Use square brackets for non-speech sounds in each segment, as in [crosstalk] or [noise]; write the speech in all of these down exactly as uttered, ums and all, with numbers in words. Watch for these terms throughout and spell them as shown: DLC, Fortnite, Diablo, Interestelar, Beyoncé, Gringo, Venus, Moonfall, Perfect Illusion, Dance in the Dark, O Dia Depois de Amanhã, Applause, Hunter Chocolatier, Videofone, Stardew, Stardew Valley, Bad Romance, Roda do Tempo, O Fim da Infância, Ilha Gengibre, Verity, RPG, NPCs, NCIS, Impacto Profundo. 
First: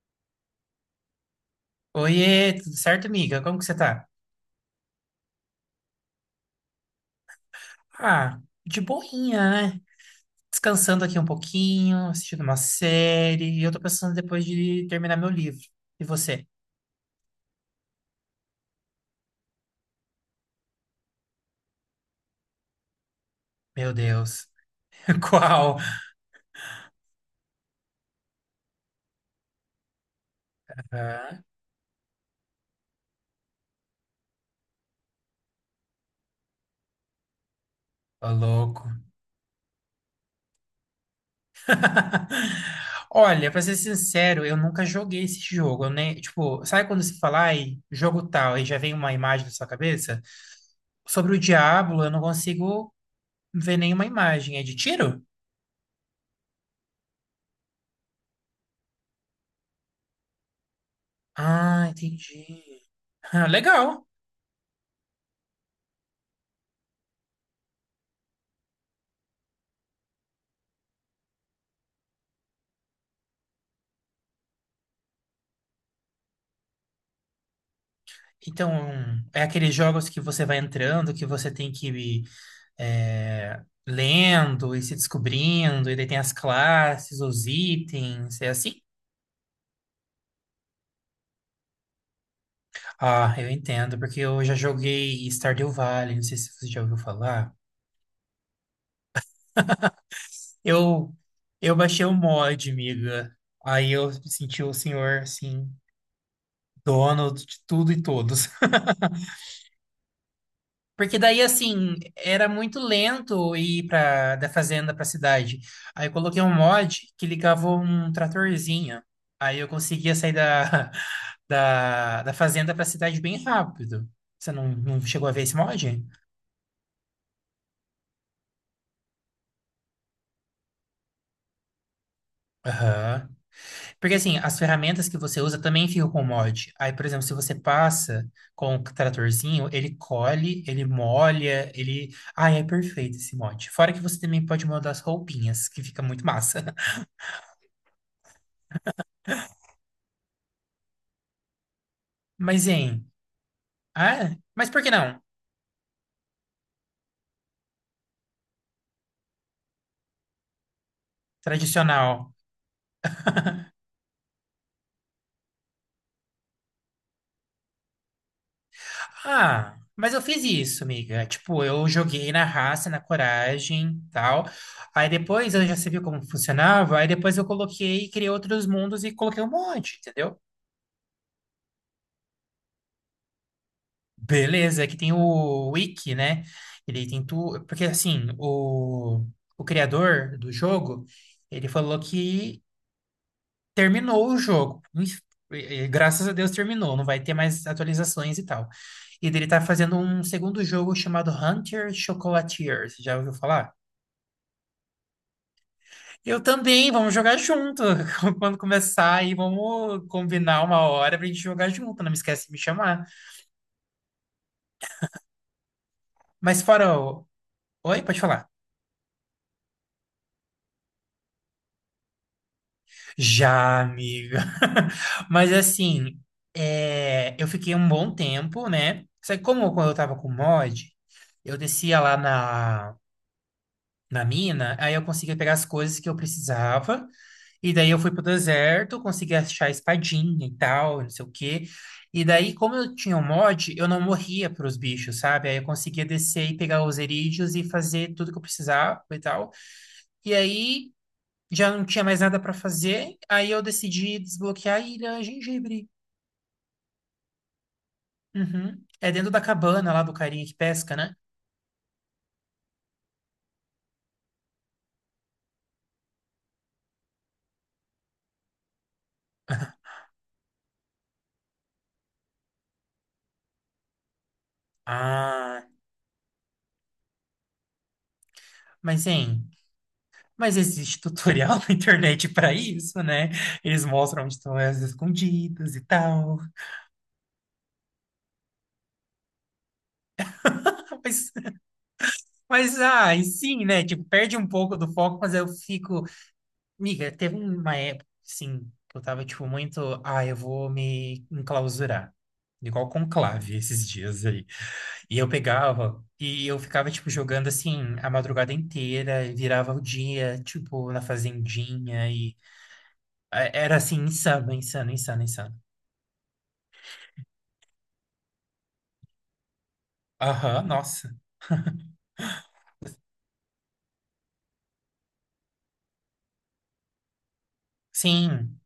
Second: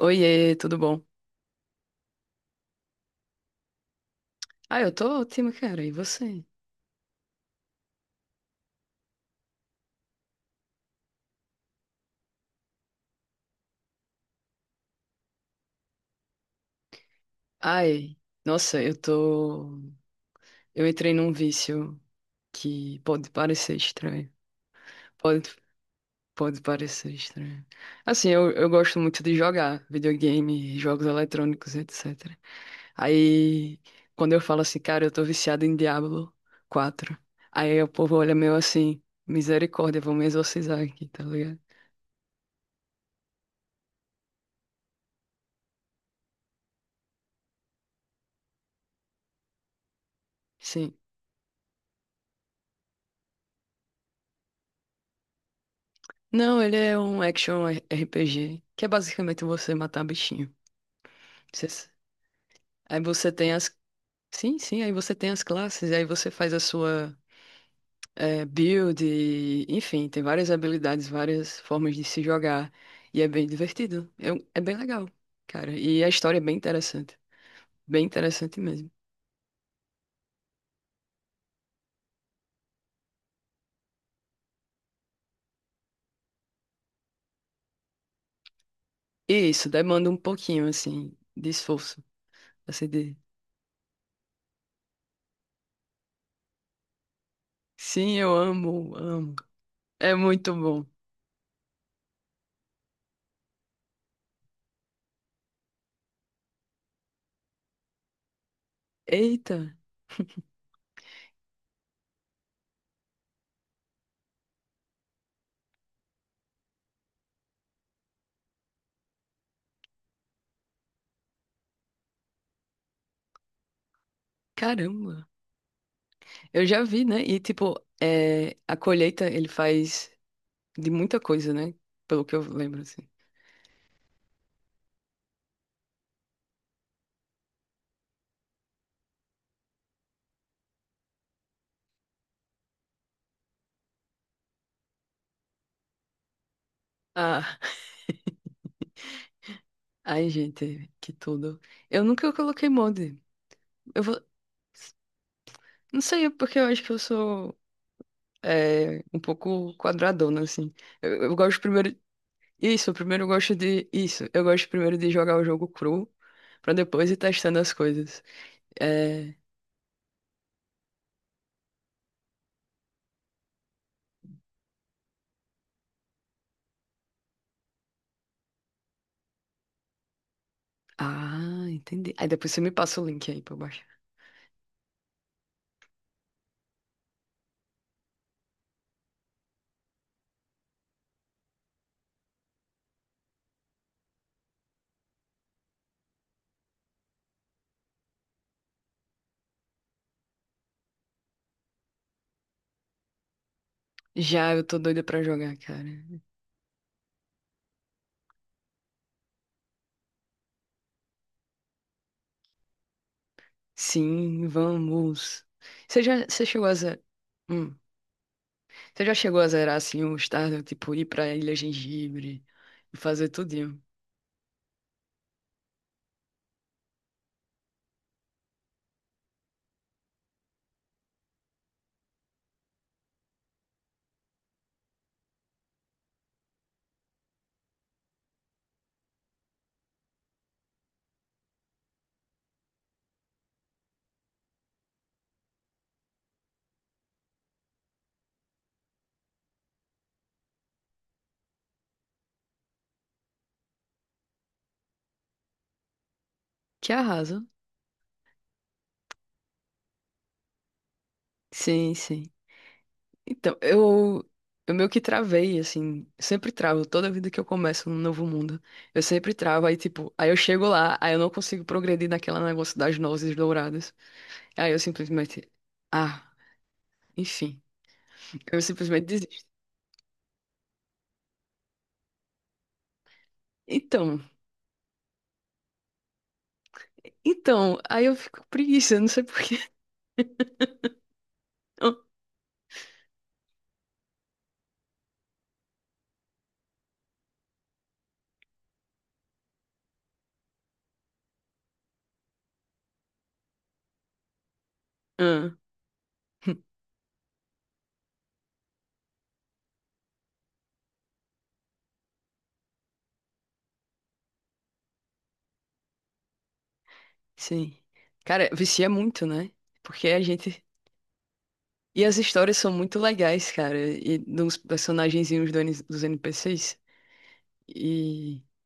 Oiê, tudo bom? Oiê, tudo certo, amiga? Como que você tá? Ah, eu tô ótima, cara. E você? Ah, de boinha, né? Descansando aqui um pouquinho, assistindo uma série, e eu tô pensando depois de terminar meu livro. E você? Ai, nossa, eu tô. Eu entrei num vício que pode parecer Meu estranho. Deus. [laughs] Pode, Qual? pode parecer estranho. Assim, eu, eu gosto muito de jogar videogame, jogos Ah, eletrônicos, et cetera. Aí, quando eu falo assim, cara, eu tô viciado em Diablo quatro. Aí o povo Ô, olha meio louco. assim, misericórdia, vou me exorcizar aqui, tá ligado? [laughs] Olha, pra ser sincero, eu nunca joguei esse jogo, né? Tipo, sabe quando se fala, ai, jogo tal, e já vem uma imagem na sua cabeça? Sim. Sobre o Diablo, eu não consigo ver nenhuma imagem. É de tiro? Não, ele é um action R P G, que é basicamente você matar bichinho. Você Ah, s- entendi. Aí você Ah, tem as. legal. Sim, sim, aí você tem as classes, aí você faz a sua eh, build, e, enfim, tem várias habilidades, várias formas de se jogar. E é bem divertido. É, um- é bem legal, cara. E a história é bem interessante. Bem interessante Então, mesmo. é aqueles jogos que você vai entrando, que você tem que ir é, lendo e se descobrindo, e daí tem as classes, os itens, é assim? E isso demanda um pouquinho, assim, de esforço. Assim, de. Ah, eu entendo, porque eu já joguei Stardew Valley, não sei se você já ouviu falar. Sim, eu amo, amo. É muito bom. Eu, eu baixei o mod, amiga. Aí eu me senti o senhor, assim, dono de tudo e todos. [laughs] Eita, Porque daí, assim, era muito lento ir pra, da fazenda pra cidade. Aí eu coloquei um mod que ligava um tratorzinho. Aí eu conseguia sair da, [laughs] da, da fazenda pra cidade bem rápido. Você não, não caramba. chegou a ver esse mod? Eu já vi, né? E, tipo, é, a colheita ele faz de muita coisa, né? Pelo que eu lembro, assim. Aham. Porque, assim, as ferramentas que você usa também ficam com o mod. Aí, por exemplo, se você passa com o tratorzinho, ele colhe, ele molha, ele... Ai, é perfeito esse mod. Fora que você também pode mudar as roupinhas, que fica muito massa. [laughs] Ah, ai, gente, que tudo. Eu nunca Mas, coloquei hein... molde. Eu Ah, vou. é? Mas por que não? Não sei, é porque eu acho que eu sou é, um pouco quadradona, assim. Eu, eu gosto primeiro. Tradicional. Isso, primeiro eu gosto de. Isso, eu gosto primeiro de jogar o jogo cru, pra depois ir testando as coisas. É. Ah, mas eu fiz isso, amiga. Tipo, eu joguei na raça, na coragem, tal. Aí depois eu já sabia como funcionava. Aí depois eu coloquei, criei outros mundos e coloquei um monte, entendeu? Ah, entendi. Aí depois você me passa o link aí pra eu baixar. Beleza, aqui tem o Wiki, né? Ele tem tudo. Porque assim, o, o criador do jogo, ele falou que terminou o jogo. e- e graças a Deus terminou, não vai ter mais atualizações e tal. E dele tá fazendo um segundo jogo chamado Hunter Chocolatier. Você já ouviu falar? Já, eu tô doida pra jogar, cara. Eu também, vamos jogar junto. [laughs] Quando começar aí, vamos combinar uma hora pra gente jogar junto. Não me esquece de me chamar. Sim, vamos. Você já, você Mas chegou a zerar, fora o... hum, Oi, pode falar. você já chegou a zerar assim o Stardew, tipo ir pra Ilha Gengibre e fazer tudinho. Já, amiga. [laughs] Mas assim, é, eu fiquei um bom tempo, né? Só que como eu quando eu tava com mod, eu descia lá na na mina, aí eu consegui pegar as coisas que eu precisava. E daí eu fui pro deserto, consegui achar a espadinha e tal, não sei o quê. E daí, como eu tinha um mod, eu não morria pros bichos, sabe? Aí eu conseguia descer e pegar os erídeos e fazer tudo que eu precisava e tal. E aí já não tinha mais nada pra fazer, aí eu decidi desbloquear a Ilha Gengibre. Que arrasa. Uhum. É dentro da cabana lá do carinha que pesca, né? Sim, sim. Então, eu eu meio que travei assim, sempre travo toda vida que eu começo um novo mundo. Eu sempre travo aí tipo, aí eu chego lá, aí eu não consigo progredir naquela negócio das nozes douradas. Aí eu simplesmente Ah, ah, enfim, eu simplesmente mas hein. desisto. Mas existe tutorial [laughs] na internet para isso, né? Eles Então, mostram onde estão as escondidas e tal. então, aí eu fico com preguiça, não sei por quê. [laughs] Mas, [laughs] mas ah, e sim, né? Tipo, perde um pouco do foco, mas eu fico. Miga, teve uma época, sim, que eu tava, tipo, muito. Ah, eu vou me enclausurar. Igual conclave esses dias aí. E eu Ah, pegava e eu ficava, tipo, jogando assim a madrugada inteira e virava o dia, tipo, na fazendinha e. é, Era assim, insano, insano, insano, insano. sim. Cara, vicia muito, né? Porque a gente. Aham, nossa. E as histórias são muito legais, cara. E dos personagenzinhos do N- dos N P Cs. E Sim.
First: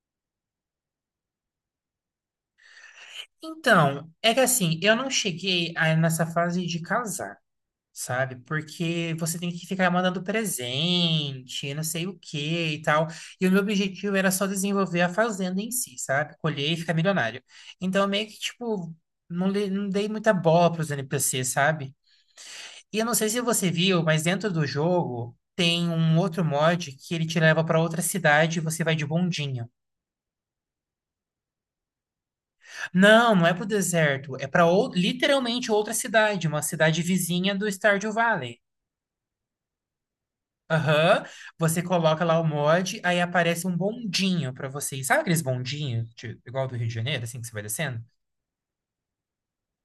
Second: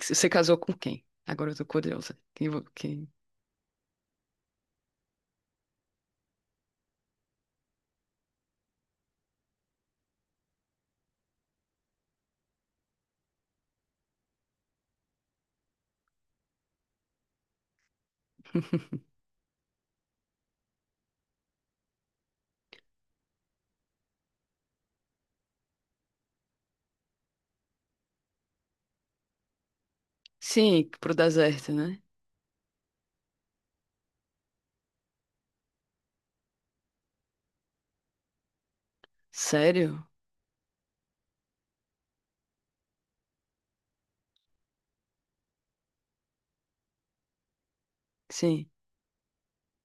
você casou com quem? Agora eu tô curiosa. Quem, vo- quem. Então, é que assim, eu não cheguei a nessa fase de casar, sabe? Porque você tem que ficar mandando presente, não sei o quê e tal. E o meu objetivo era só desenvolver a fazenda em si, sabe? Colher e ficar milionário. Então, meio que, tipo, não, le- não dei muita bola para os N P Cs, sabe? E eu não sei se você viu, mas dentro do jogo tem um outro mod que ele te leva para outra cidade e você vai de bondinho. Sim, pro deserto, né? Não, não é pro deserto. É para literalmente outra cidade, uma cidade vizinha do Stardew Valley. Sério? Aham. Você coloca lá o mod, aí aparece um bondinho para você. Sabe aqueles bondinhos, de- igual do Rio de Janeiro, assim, que você vai descendo? Sim.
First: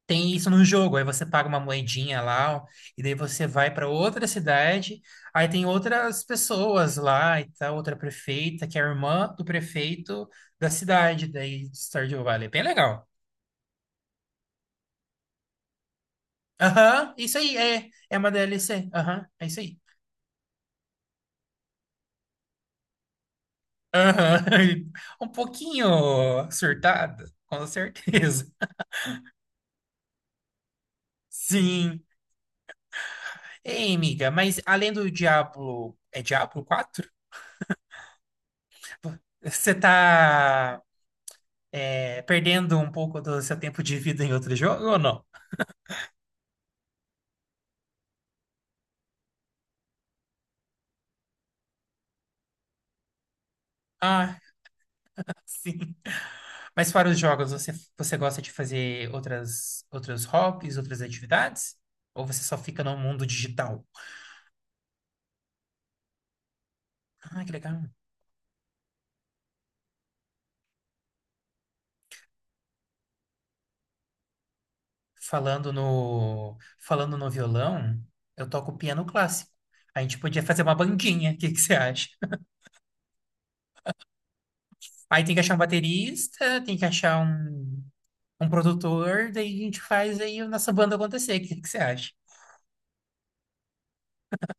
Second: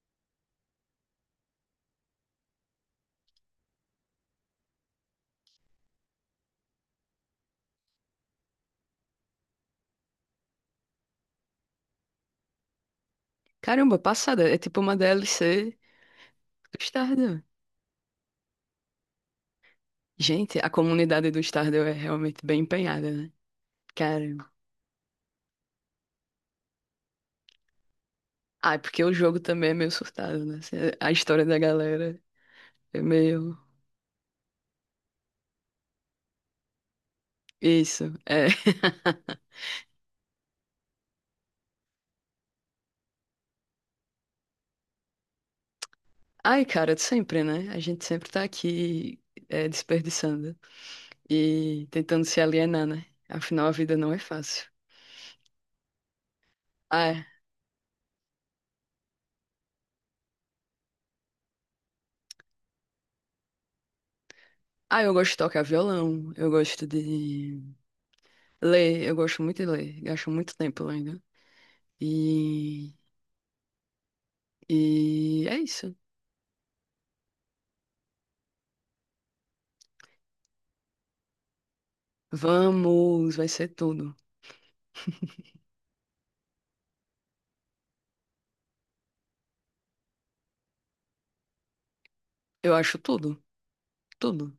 Tem isso no jogo. Aí você paga uma moedinha lá, ó, e daí você vai para outra cidade. Aí tem outras pessoas lá, e tá outra prefeita, que é a irmã do prefeito da cidade, daí do Stardew Valley. É bem legal. Caramba, passada. É tipo uma D L C do Aham, isso Stardew. aí, é. É uma D L C. Aham, é isso aí. Gente, a comunidade do Stardew é realmente bem empenhada, né? Cara. Aham. [laughs] Um pouquinho surtada, com certeza. Ah, é porque o jogo também é meio surtado, né? A história da Sim. galera é meio. Ei, amiga, mas além do Diablo, é Diablo quatro. Isso, é. [laughs] Tipo, você tá é, perdendo um pouco do seu tempo de vida em outro jogo ou não? Ai, cara, sempre, né? A gente sempre tá aqui é, desperdiçando e tentando se alienar, né? Afinal, a vida não é Ah, fácil. sim. Mas fora Ah, os é. jogos, você, você gosta de fazer outras, outros hobbies, outras atividades? Ou você só fica no mundo digital? Ah, eu gosto de tocar violão, eu gosto Ah, que de legal. ler, eu gosto muito de ler, gasto muito tempo lendo. E, e é Falando isso. no, falando no violão, eu toco piano clássico. A gente podia fazer uma bandinha, o que que você acha? Vamos, vai ser tudo. Aí tem que achar um baterista, tem que achar um, um produtor, daí a gente faz aí a nossa banda acontecer, o que que você acha? Eu acho tudo, tudo.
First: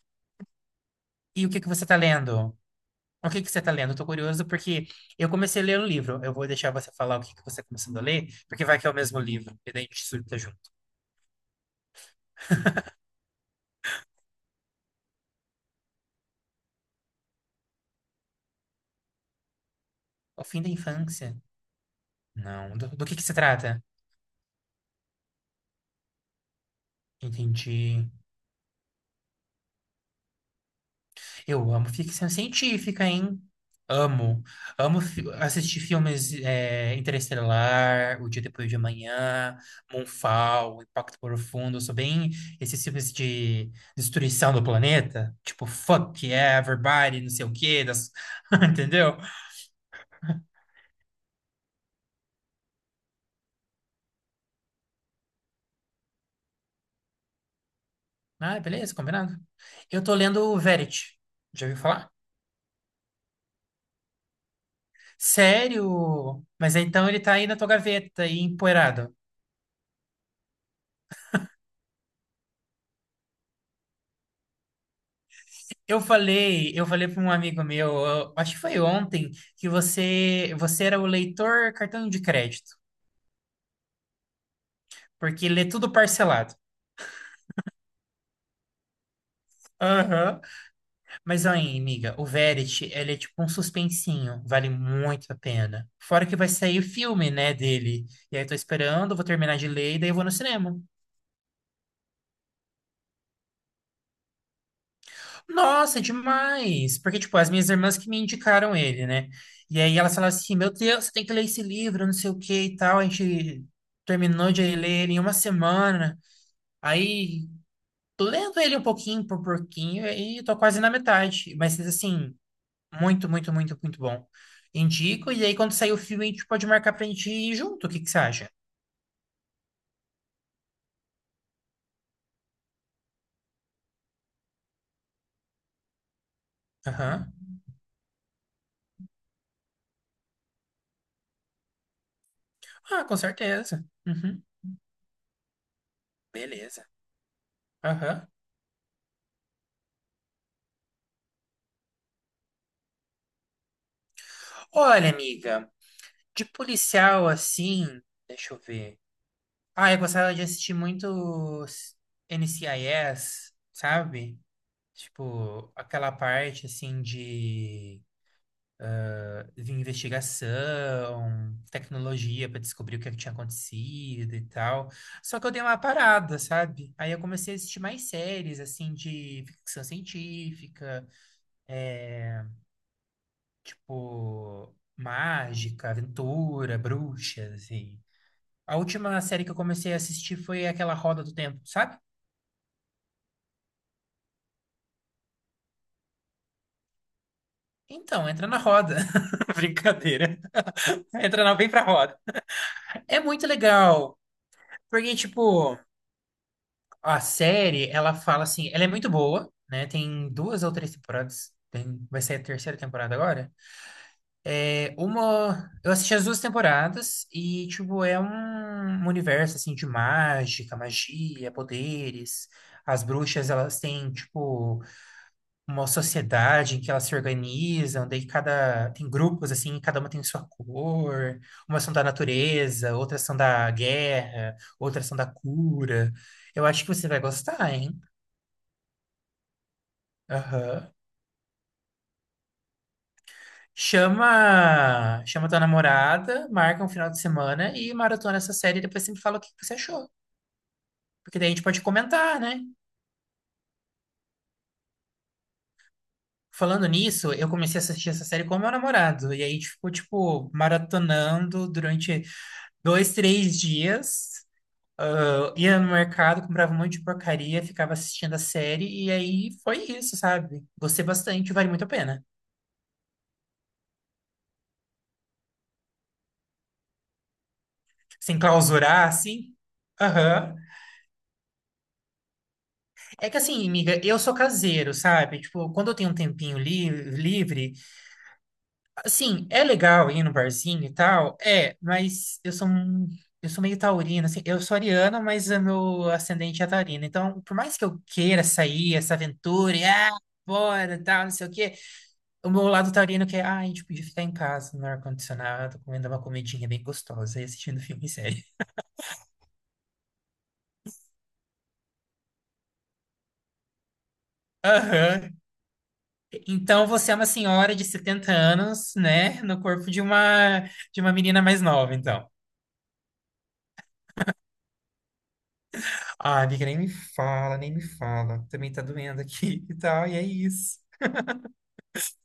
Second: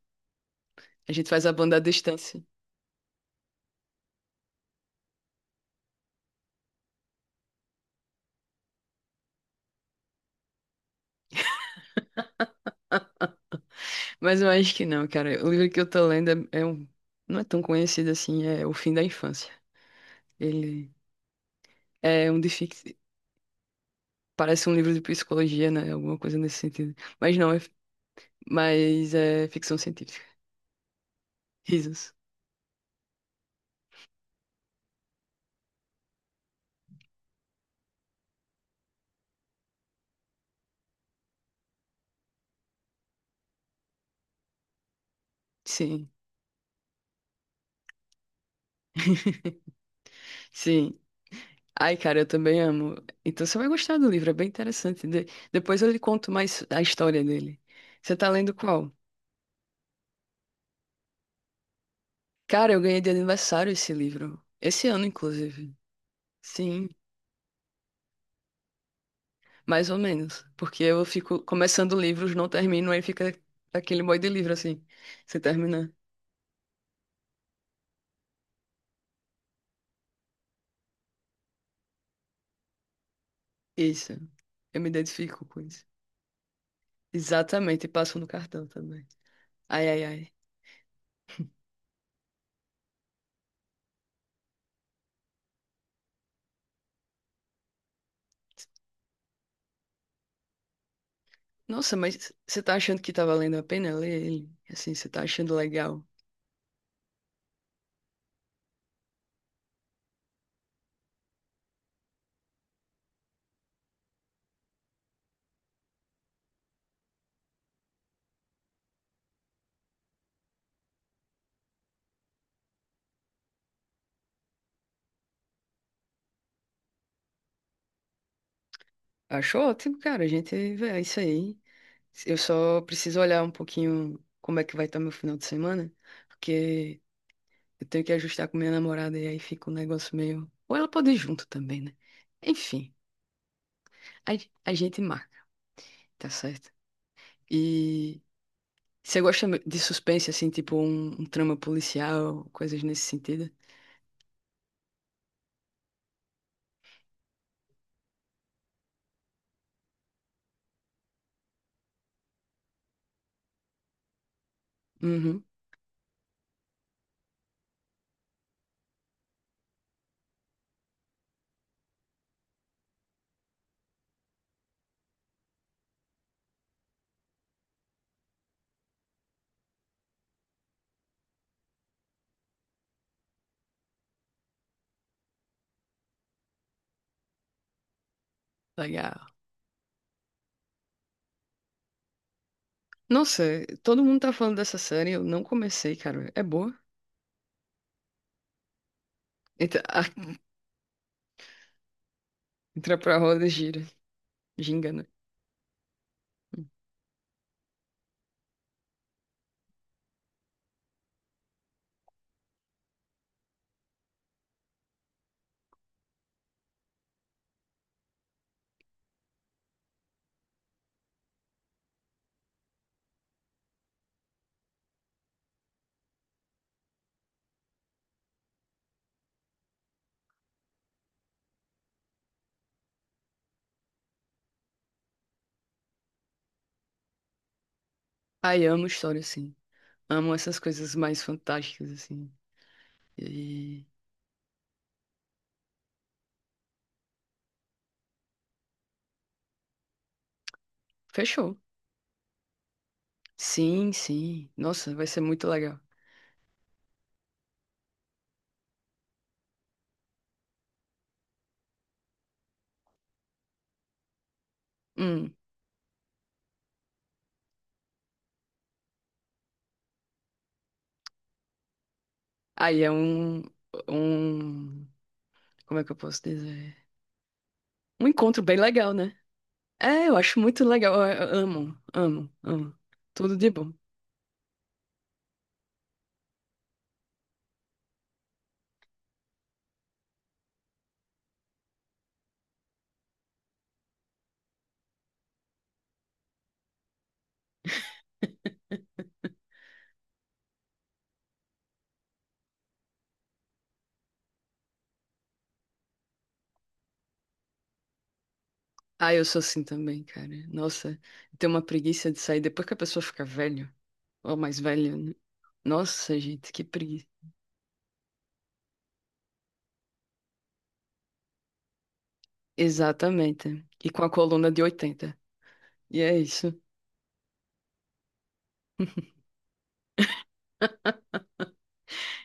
A gente faz E o a que que banda à você tá distância. lendo? O que que você tá lendo? Eu tô curioso porque eu comecei a ler o livro. Eu vou deixar você falar o que que você tá começando a ler, porque vai que é o mesmo livro, e daí a gente surta junto. Mas eu acho que não, cara. O livro que eu tô lendo é é um. Não é tão conhecido assim, é O Fim da Infância. O fim da Ele infância? é um de Não. Do, fic... do que que se trata? Parece um livro de psicologia, né? Alguma coisa nesse sentido. Mas não, é... f- Entendi. mas é ficção científica. Eu amo Risos. ficção científica, hein? Amo. Amo fi- assistir filmes é, Interestelar, O Dia Depois de Amanhã, Moonfall, Impacto Profundo. Eu sou bem esses filmes de destruição do planeta. Tipo, Sim, fuck yeah, everybody, não sei o quê. Das... [laughs] Entendeu? sim. Ai, cara, eu também amo. Então você vai gostar do livro, é bem interessante. De- Depois eu lhe conto mais a história dele. Você tá lendo Ah, qual? beleza, combinado. Eu tô lendo o Verity. Já ouviu falar? Cara, eu ganhei de aniversário esse livro. Esse ano, inclusive. Sério? Mas Sim, então ele tá aí na tua gaveta, aí empoeirado. mais ou menos. Porque eu fico começando livros, não termino, aí fica aquele monte de livro assim. Você termina. Eu falei, eu falei para um amigo meu, eu acho que foi ontem, que você, você era o leitor cartão de crédito, Isso. Eu me identifico porque com lê isso. tudo parcelado. Exatamente, e passam no cartão também. Ai, ai, ai. Aham. Mas aí, amiga, o Verity, ele é tipo um suspensinho, vale muito a pena. Fora que vai sair o filme, né, dele. E aí eu tô esperando, vou terminar de ler e daí eu vou no cinema. Nossa, mas você tá achando que tá valendo a pena ler ele? Assim, você tá achando Nossa, legal? demais! Porque, tipo, as minhas irmãs que me indicaram ele, né? E aí elas falaram assim: meu Deus, você tem que ler esse livro, não sei o que e tal. A gente terminou de ler ele em uma semana. Aí tô lendo ele um pouquinho por pouquinho e tô quase na metade. Mas, assim, muito, muito, muito, muito bom. Indico. E aí, quando sair o filme, a gente pode marcar pra gente ir junto. O que que você acha? Acho ótimo, cara. A gente vê é isso aí. Eu só preciso olhar um pouquinho como é que vai estar meu final de semana, porque Aham. eu tenho que ajustar com minha namorada e aí fica um negócio meio. Ou ela pode ir junto também, né? Enfim, Ah, com certeza. a, Uhum. a gente marca, tá certo? Beleza. E Aham. você gosta de suspense, assim, tipo um, um trama policial, coisas nesse sentido? Olha, amiga, de policial assim. Deixa eu ver. Ah, eu gostava de assistir muito s- N C I S, sabe? Uhum. Tipo, aquela parte assim de, de investigação, tecnologia para descobrir o que, é que tinha acontecido e tal. Só que eu dei uma parada, sabe? Aí eu comecei a assistir mais séries assim de ficção científica, é, tipo mágica, aventura, bruxas e a última Legal. série que eu comecei a assistir foi aquela Roda do Tempo, sabe? Nossa, todo mundo tá falando dessa série, eu não comecei, cara. É boa? Então, entra na roda. [laughs] Entra, [laughs] ah, Brincadeira. Entra na, vem pra roda. entra pra É muito roda, gira. legal, Ginga, né? porque, tipo, a série, ela fala assim, ela é muito boa, né? Tem duas ou três temporadas. Tem, vai ser a terceira temporada agora. É uma, eu assisti as duas temporadas e, tipo, é um, um universo, assim, de mágica, magia, poderes. As bruxas, elas têm, tipo, uma sociedade em que elas se organizam, daí cada tem grupos assim, cada uma tem sua cor, umas são da natureza, outras são da guerra, outras são da cura. Eu acho que você vai gostar, hein? Ai, amo história, assim. Amo essas Aham. coisas mais fantásticas, assim. E. Chama, chama tua namorada, marca um final de semana e maratona essa série e depois sempre fala o que que você achou. Porque daí a Fechou. gente pode comentar, né? Sim, sim. Nossa, vai ser muito legal. Falando nisso, eu comecei a assistir essa série com meu namorado. E aí a gente ficou, tipo, maratonando durante dois, três dias. Hum. Eu ia no mercado, comprava um monte de porcaria, ficava assistindo a série, e aí foi isso, sabe? Gostei bastante, vale muito a pena. Aí é um. Um. Como é que eu posso dizer? Um Sem encontro bem legal, clausurar, né? assim. É, eu acho Aham. muito legal. Eu- eu amo, amo, amo. É que Tudo de assim, bom. amiga, eu sou caseiro, sabe? Tipo, quando eu tenho um tempinho li- livre, assim, é legal ir no barzinho e tal, é, mas eu sou um- eu sou meio taurina, assim, eu sou ariana, mas é meu ascendente é taurino. Então, por mais que eu queira sair, essa aventura, e ah, bora, tal, não sei o quê. O meu lado taurino que é, ah, a gente podia ficar em casa, no ar-condicionado, comendo uma comidinha bem gostosa e assistindo filme e série. Ah, eu sou assim também, cara. Nossa, tem uma preguiça de sair depois que a pessoa fica velha, ou mais [laughs] velha, né? Aham. Nossa, gente, que Então preguiça. você é uma senhora de setenta anos, né? No corpo de uma de uma menina mais nova, então. Exatamente. E com a coluna de oitenta. E é Ah, isso. amiga, nem me fala, nem me fala. Também tá [laughs] doendo aqui [laughs] e tal, e é isso.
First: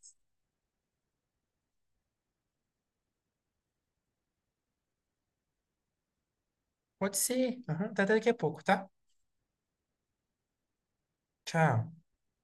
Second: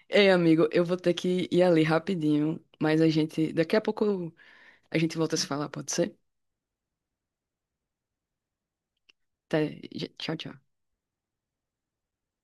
Ei, amigo, eu vou ter que ir ali rapidinho, mas a gente, daqui a pouco a gente volta a se falar, pode ser? Pode ser. Aham, tá até daqui a pouco, tá? Até, tchau, tchau. Tchau.